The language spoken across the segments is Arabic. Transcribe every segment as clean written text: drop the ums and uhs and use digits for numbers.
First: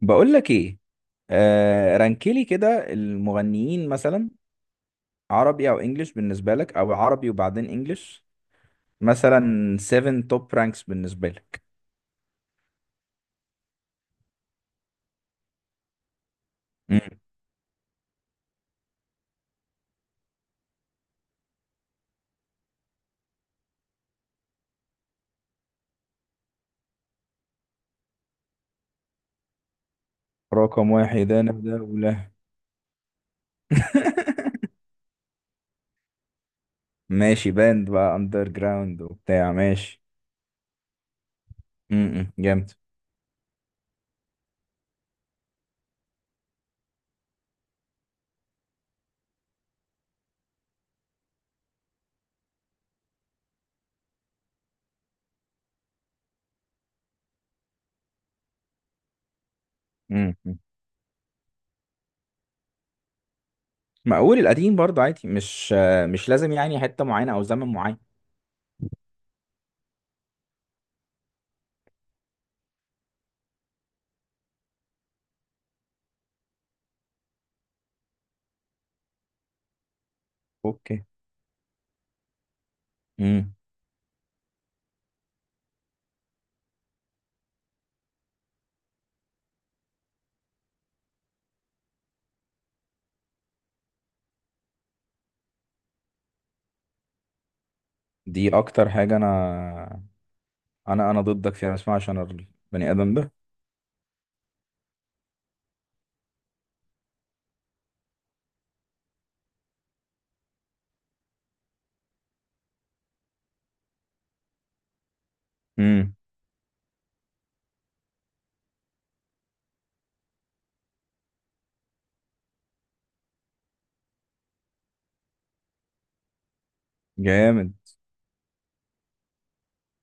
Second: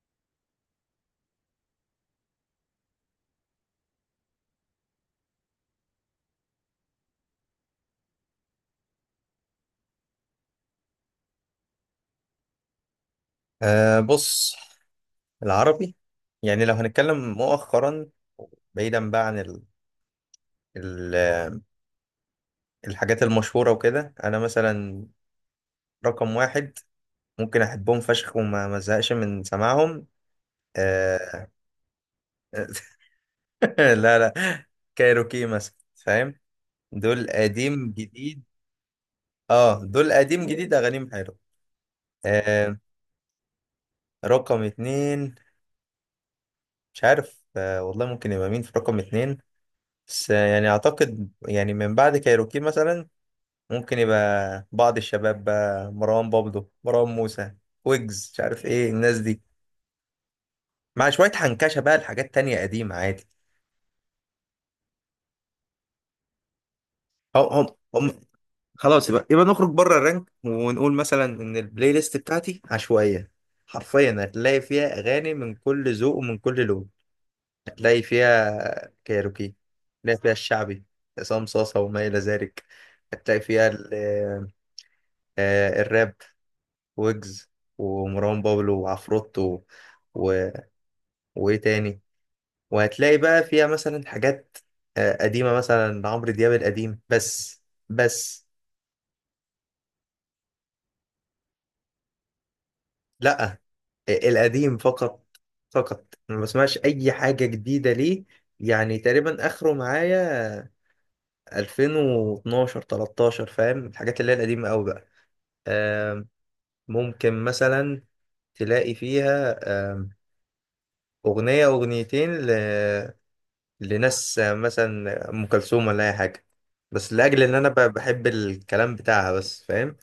بقول لك ايه؟ رانكلي كده المغنيين مثلا، عربي او انجليش بالنسبه لك، او عربي وبعدين انجليش؟ مثلا 7 توب رانكس بالنسبه لك. أه بص، العربي يعني لو مم. هنتكلم مؤخرا بعيدا بقى عن ال ال الحاجات المشهورة وكده. أنا مثلا رقم واحد ممكن أحبهم فشخ وما ما ازهقش من سماعهم. رقم واحد أه انا ده ولا؟ لا لا، كايروكي مثلا فاهم، دول ماشي، باند قديم بقى جديد. اندر جراوند وبتاع، اه ماشي. دول قديم جديد أغانيهم حلوة. جامد. أه رقم اتنين، مش عارف. أه والله ممكن يبقى مين في رقم اتنين؟ بس يعني أعتقد يعني من بعد كايروكي مثلا ممكن يبقى بعض الشباب بقى، مروان بابلو، مروان موسى، ويجز، مش عارف ايه الناس دي، امم مع شوية حنكشة بقى لحاجات تانية قديمة عادي. مقول القديم برضه عادي، مش مش لازم يعني حته معينه او هم زمن هم هم معين. خلاص، يبقى نخرج بره الرنك ونقول مثلا ان البلاي ليست بتاعتي عشوائية. حرفيا هتلاقي فيها اغاني من كل ذوق ومن كل لون. هتلاقي فيها كايروكي، هتلاقي فيها الشعبي، اوكي. عصام صاصة وما إلى ذلك. هتلاقي امم. فيها الراب، ويجز ومروان بابلو وعفروتو، وايه تاني، وهتلاقي بقى فيها مثلا حاجات قديمة مثلا لعمرو دياب، القديم بس. بس دي اكتر حاجه انا انا ضدك فيها اسمها، عشان البني ادم لا، القديم فقط، فقط. أنا ما بسمعش اي حاجة جديدة ليه، يعني تقريبا اخره معايا 2012 13، فاهم؟ الحاجات اللي هي القديمة قوي بقى. ده آم، ممكن مثلا تلاقي فيها آم، اغنية اغنيتين لناس مثلا ام كلثوم ولا اي حاجه، بس لاجل ان انا جامد. بحب الكلام بتاعها بس، فاهم.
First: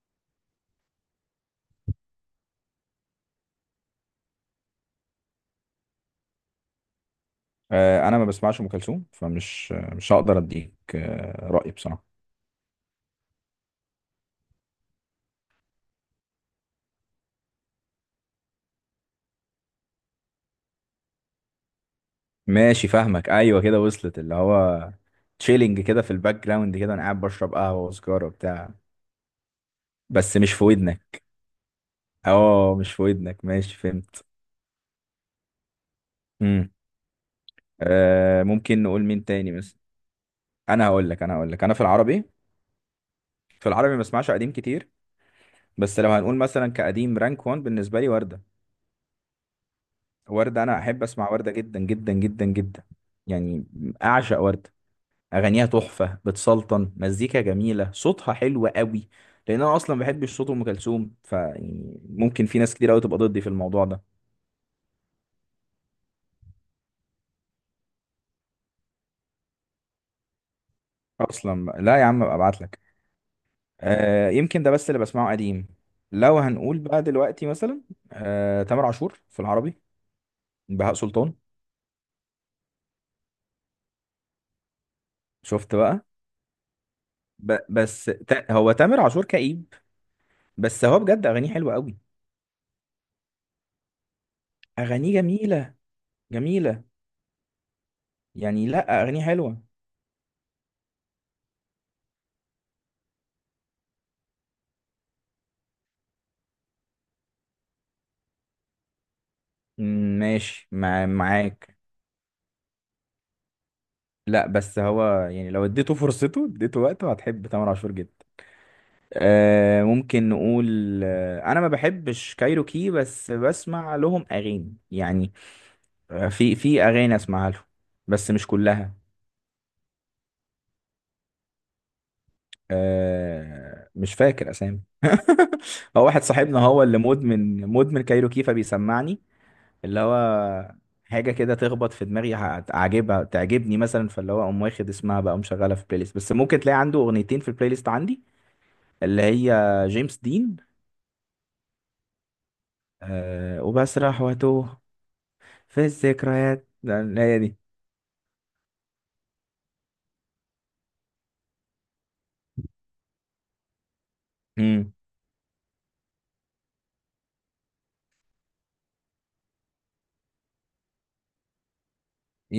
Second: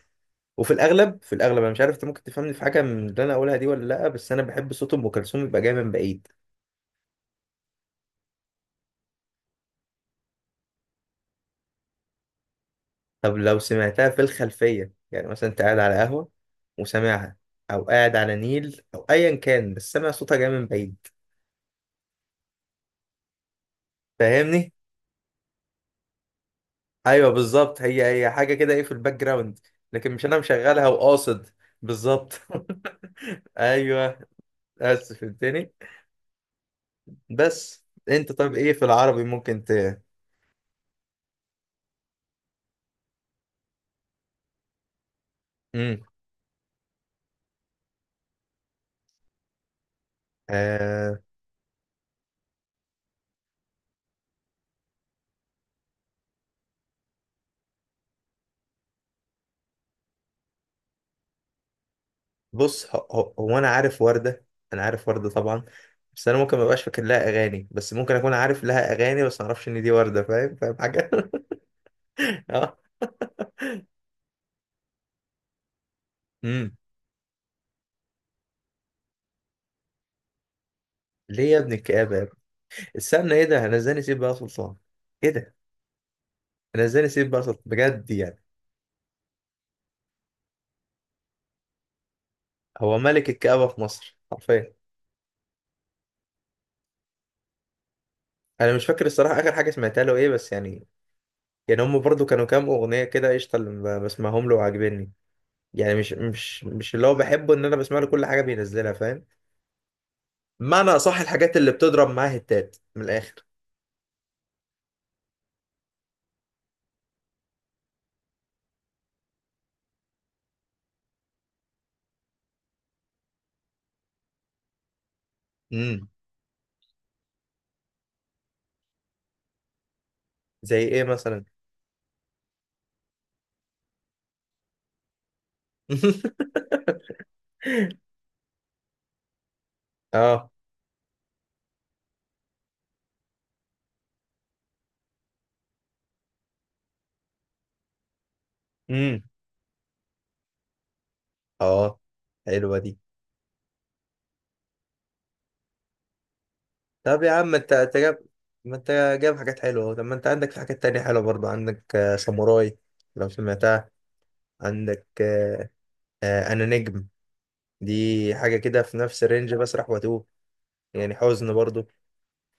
وفي الاغلب، في الاغلب، انا مش عارف انت ممكن تفهمني في حاجه من اللي انا اقولها دي ولا لا، بس انا بحب صوت ام كلثوم يبقى جاي من بعيد. انا ما بسمعش ام كلثوم، فمش مش هقدر اديك رايي بصراحه. طب لو سمعتها في الخلفيه، يعني مثلا انت قاعد على قهوه وسامعها، او قاعد على نيل او ايا كان، بس سامع صوتها جاي من بعيد، ماشي فاهمك، ايوه كده وصلت، اللي فاهمني؟ هو تشيلنج كده في الباك جراوند، كده انا قاعد ايوه بشرب بالظبط، قهوه هي وسجاره هي حاجه وبتاع، كده، ايه، في الباك جراوند، لكن مش بس انا مش في مشغلها ودنك. وقاصد. بالظبط. اه مش في ودنك، ماشي ايوه، فهمت. اسف. امم. بس انت طب ايه ممكن في نقول العربي مين تاني ممكن ت مثلا. انا هقول لك انا في العربي، في العربي ما بسمعش قديم كتير. مم. بس لو هنقول مثلا كقديم، رانك 1 بالنسبه لي ورده. ورده انا احب آه اسمع ورده جدا جدا جدا جدا يعني، اعشق ورده. اغانيها تحفه، بتسلطن، مزيكا جميله، صوتها حلو قوي. لان انا اصلا ما بحبش صوت ام كلثوم، فيعني ممكن في ناس كتير بص، هو, قوي تبقى هو ضدي في هو انا الموضوع عارف ده وردة، انا عارف وردة طبعا، بس انا ممكن ما ابقاش فاكر لها اغاني، بس ممكن اكون عارف لها اغاني بس ما اعرفش ان دي وردة، فاهم، فاهم حاجة. اصلا بقى. لا يا عم ابقى ابعت اه. لك. يمكن ده بس اللي بسمعه قديم. لو امم. هنقول بقى دلوقتي مثلا، تامر عاشور في العربي، بهاء سلطان. ليه يا ابن الكآبة يا ابني؟ استنى ايه ده، انا ازاي نسيب بقى سلطان؟ ايه ده، شفت بقى. انا ازاي نسيب بقى ب سلطان بس بجد يعني؟ تا هو تامر عاشور كئيب، بس هو بجد اغانيه حلوه قوي. هو ملك الكآبة في مصر حرفيا. اغانيه جميله، جميله، يعني انا مش لا فاكر اغانيه الصراحة اخر حلوه. حاجة سمعتها له ايه، بس يعني، يعني هم برضو كانوا كام اغنية كده قشطة اللي بسمعهم له وعاجبني. يعني مش اللي هو بحبه ان انا بسمع له كل حاجه بينزلها، فاهم. ماشي معنى مع اصح، الحاجات اللي معاك بتضرب معاه هتات من الاخر. لا بس هو يعني لو اديته فرصته، اديته وقته، هتحب تامر عاشور جدا. ممكن نقول، انا ما بحبش كايروكي بس بسمع لهم اغاني يعني. امم. في اغاني اسمعها لهم، بس مش كلها. زي ايه مثلا؟ مش فاكر اسامي. هو واحد صاحبنا هو اللي مدمن كايروكي، فبيسمعني اللي اه. هو حاجه كده تخبط في دماغي، هتعجبها تعجبني مثلا، فاللي هو اقوم واخد اسمها بقى ومشغلها في بلاي ليست. بس ممكن تلاقي عنده اغنيتين في البلاي ليست عندي، اللي امم. هي جيمس دين، اه، حلوه دي. أه وبسرح واتوه في اللي طب يا هي عم ما دي. انت جاب، ما انت جاب حاجات حلوه أهو. طب ما انت عندك في حاجات تانية حلوه برضه. عندك ساموراي، لو سمعتها. مم. عندك انا نجم. دي حاجه كده في نفس الرينج، بسرح واتوه، يعني حزن برضه.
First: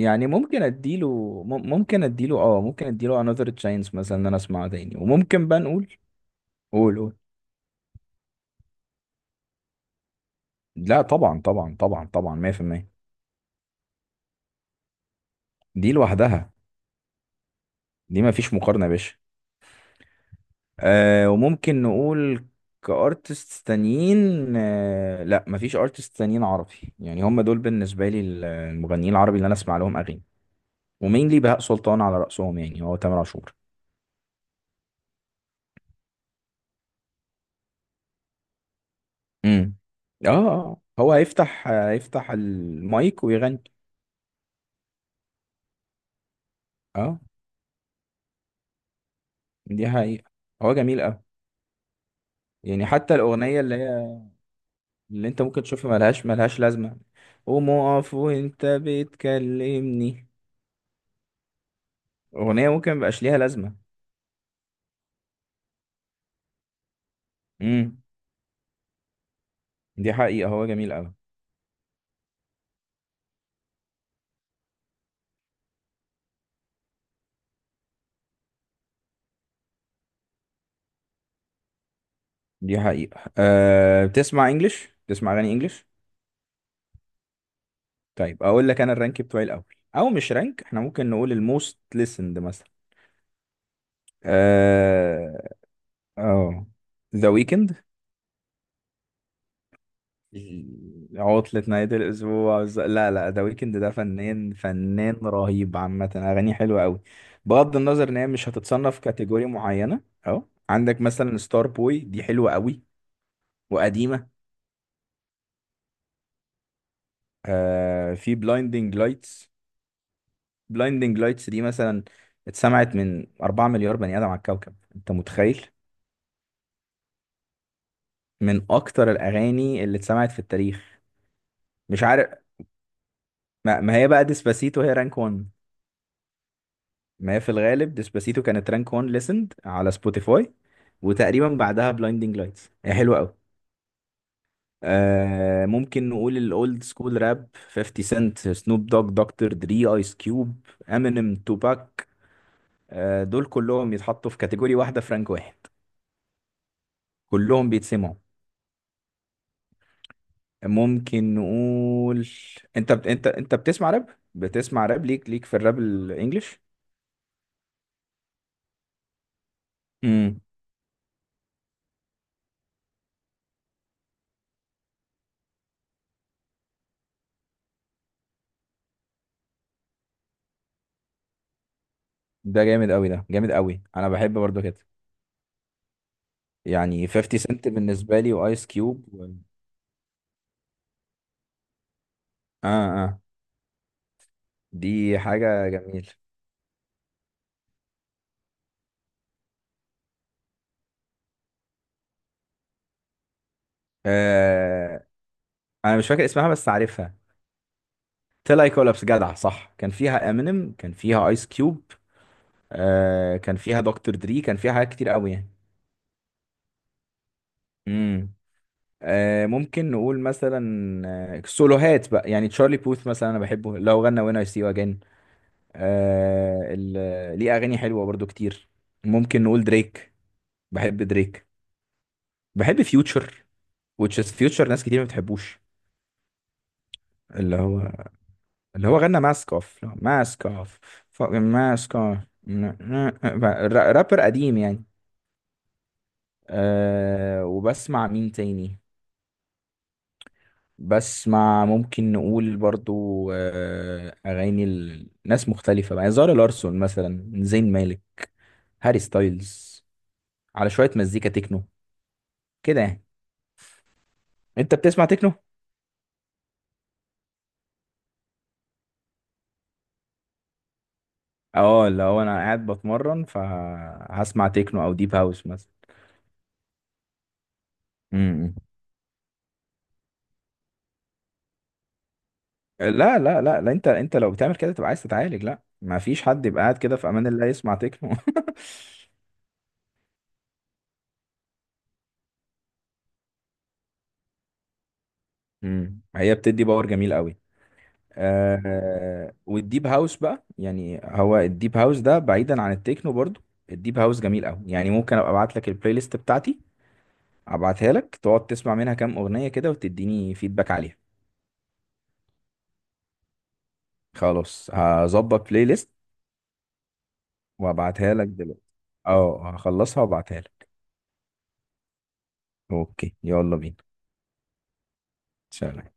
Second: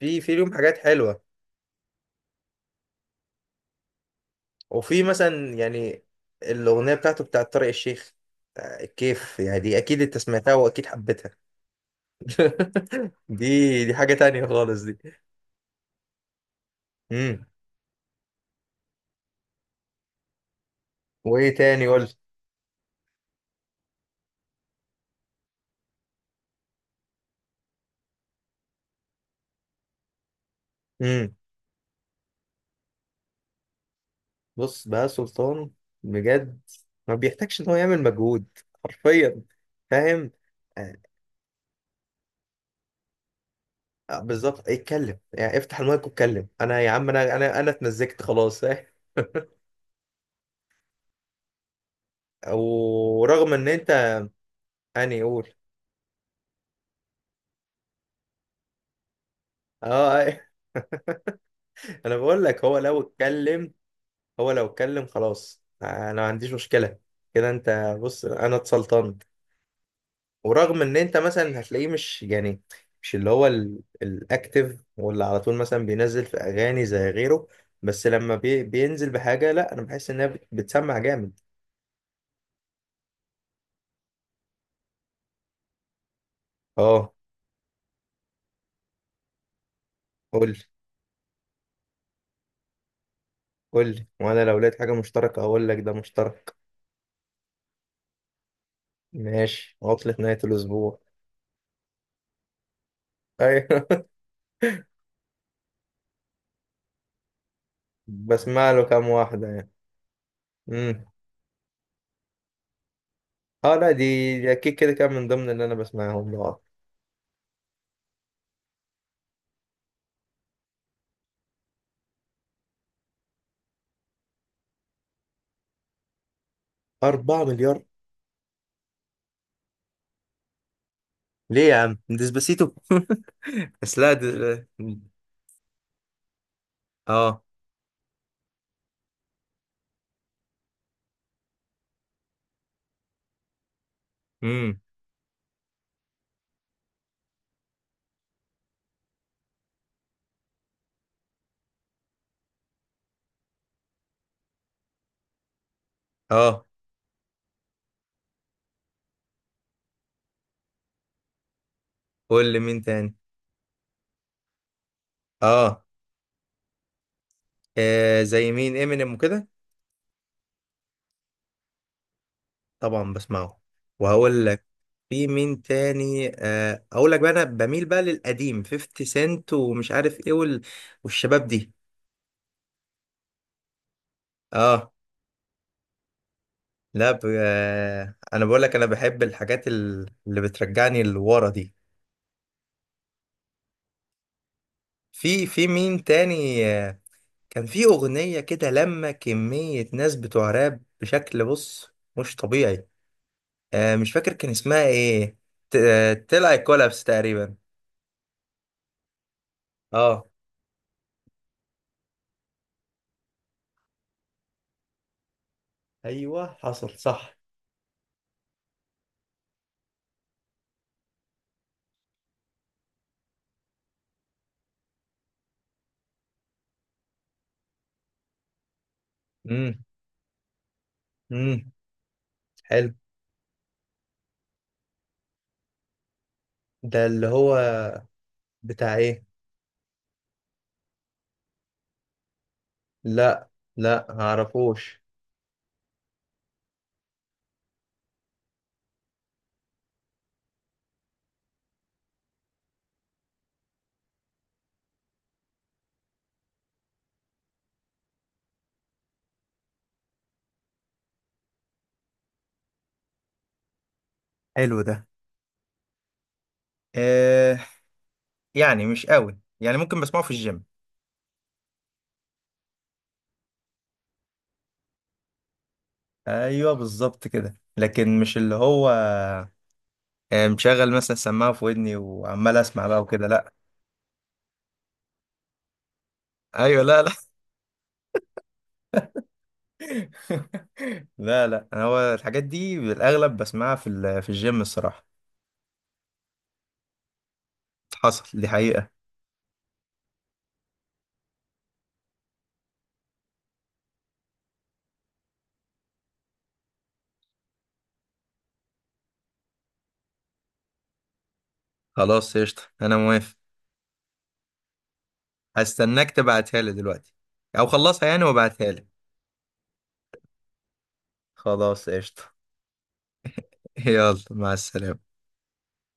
في، في ليهم ممكن حاجات اديله، حلوه. ممكن اديله، اه ممكن اديله another chance مثلا، ان انا اسمعه تاني. وفي وممكن مثلا بقى نقول، يعني الأغنية قول قول. بتاعته، بتاعت طارق الشيخ، الكيف، يعني دي أكيد أنت سمعتها وأكيد لا حبيتها. طبعا طبعا طبعا طبعا، 100%. دي، دي حاجة تانية خالص دي. دي لوحدها، امم. دي ما فيش مقارنة يا باشا. أه وإيه وممكن تاني، قول. نقول كارتست تانيين. أه لا ما فيش ارتست تانيين عربي يعني، هم دول بالنسبة لي المغنيين العربي اللي انا اسمع لهم اغاني. امم. ومينلي بهاء سلطان على رأسهم، يعني هو تامر عاشور. بص بقى سلطان، بجد ما بيحتاجش إن هو يعمل مجهود، حرفيا، امم. اه فاهم. آه، هو هيفتح المايك ويغني. بالظبط، اتكلم يعني، افتح المايك واتكلم، أنا يا عم، اه أنا اتمزجت خلاص، فاهم. دي حقيقة، هو جميل قوي. يعني حتى ورغم الأغنية إن اللي هي، أنت، أني اللي انت قول، ممكن تشوفها ملهاش لازمة، قوم اقف وانت أه، بتكلمني، آه. أنا بقول لك أغنية هو ممكن لو مبقاش ليها اتكلم، لازمة. هو لو اتكلم خلاص انا ما عنديش مشكله. كده، انت امم. بص، انا اتسلطنت. دي حقيقة هو ورغم جميل ان قوي. انت مثلا هتلاقيه مش يعني، مش اللي هو الاكتف، واللي على طول مثلا بينزل في اغاني زي غيره، بس لما بينزل بحاجه، لا، انا بحس انها بتسمع جامد. دي حقيقة. أه بتسمع انجلش، بتسمع اغاني انجلش؟ اه، طيب اقول لك انا الرانك بتوعي الاول، او مش قول لي، رانك، احنا ممكن نقول الموست listened مثلا. قول لي، وانا لو لقيت حاجه مشتركه آه، هقول لك ده مشترك. اه ذا ويكند. ماشي، عطله نهايه الاسبوع. عطلة نهاية الأسبوع لا، ذا ويكند ايوه. ده فنان، فنان رهيب عامة، أغانيه حلوة أوي، بغض النظر إن هي مش بسمع له هتتصنف كام كاتيجوري واحده يعني. معينة. أه عندك امم. مثلا ستار بوي، دي حلوة أوي اه لا، دي، وقديمة. دي اكيد كده كان من ضمن اللي انا بسمعهم. اه. آه في بلايندينج لايتس. بلايندينج لايتس دي مثلا اتسمعت من 4 مليار بني آدم على الكوكب، أنت متخيل؟ 4 مليار؟ من أكتر الأغاني اللي اتسمعت في التاريخ. ليه يا عم، مش عارف، ديسباسيتو. ما بس هي لا بقى ديسباسيتو هي رانك 1. ما هي اه. في الغالب ديسباسيتو كانت رانك 1 ليسند على سبوتيفاي، وتقريبا بعدها بلايندينج لايتس، هي حلوه قوي. امم. آه ممكن نقول الاولد سكول راب، 50 سنت، سنوب دوج، دكتور دري، ايس كيوب، امينيم، توباك. آه دول كلهم يتحطوا في كاتيجوري واحده في رانك واحد، اه. كلهم بيتسمعوا. ممكن نقول، قول لي مين تاني. انت بتسمع راب؟ بتسمع راب، ليك في الراب اه، الانجليش. زي مين، امينيم وكده، امم. طبعا بسمعه. وهقول لك في مين تاني. آه اقول لك بقى، انا بميل بقى للقديم، 50 سنت ومش عارف ايه والشباب دي. ده جامد قوي، ده جامد قوي، انا بحب برضو كده اه يعني. لا 50 سنت بالنسبة لي انا بقول وايس لك، انا كيوب بحب و... الحاجات اللي بترجعني لورا دي. اه اه دي في، في حاجة مين جميلة. تاني كان في أغنية كده لما كمية ناس بتوع راب بشكل، بص، مش طبيعي. آه مش فاكر كان اسمها آه ايه. انا مش فاكر اسمها تلعي بس كولابس عارفها، تقريبا. تيل اي كولابس، جدع صح، كان اه. فيها امينيم، كان فيها ايس كيوب، آه كان فيها دكتور دري، كان فيها حاجات كتير قوي يعني. ايوه حصل صح. امم. آه ممكن نقول مثلا، سولوهات بقى، يعني تشارلي بوث مثلا انا بحبه، لو غنى وين اي سي يو اجين، ليه اغاني حلوة برضو كتير. ممكن نقول امم. دريك، بحب دريك. امم. بحب حلو. فيوتشر، which is future، ناس كتير ما بتحبوش. ده اللي اللي هو هو، اللي بتاع هو غنى ايه؟ ماسك اوف، ماسك اوف. لا لا رابر قديم يعني. معرفوش. أه وبسمع مين تاني، بسمع، ممكن نقول برضو، أه أغاني ناس مختلفة بقى يعني، زارا لارسون مثلا، زين مالك، هاري ستايلز، على شوية مزيكا تكنو كده يعني. انت حلو ده. بتسمع تكنو؟ آه يعني مش قوي، يعني ممكن بسمعه في الجيم. اه اللي هو انا قاعد بتمرن، فهسمع تكنو او ديب هاوس مثلا. ايوه بالظبط كده، لكن مش اللي امم. هو مشغل مثلا سماعه في ودني وعمال اسمع لا بقى وكده، لا لا. لا لا انت لو بتعمل كده تبقى عايز تتعالج، لا ما فيش حد يبقى قاعد ايوه، كده لا في لا امان الله يسمع تكنو. لا لا، أنا هو الحاجات دي بالاغلب بسمعها في في الجيم الصراحه. هي بتدي باور جميل قوي. حصل، دي حقيقه. آه والديب هاوس بقى يعني، هو الديب هاوس ده بعيدا عن التكنو برضو، الديب هاوس جميل قوي يعني. ممكن ابقى ابعت لك البلاي ليست بتاعتي، ابعتها لك تقعد تسمع منها كام اغنية كده، وتديني فيدباك عليها. خلاص قشطه، انا موافق. خلاص هظبط بلاي ليست هستناك تبعتها لي دلوقتي، او خلصها وابعتها يعني لك دلوقتي. وابعتها لي. اه هخلصها وابعتها لك. خلاص قشطه. اوكي، يلا بينا. يلا، مع السلامه. سلام.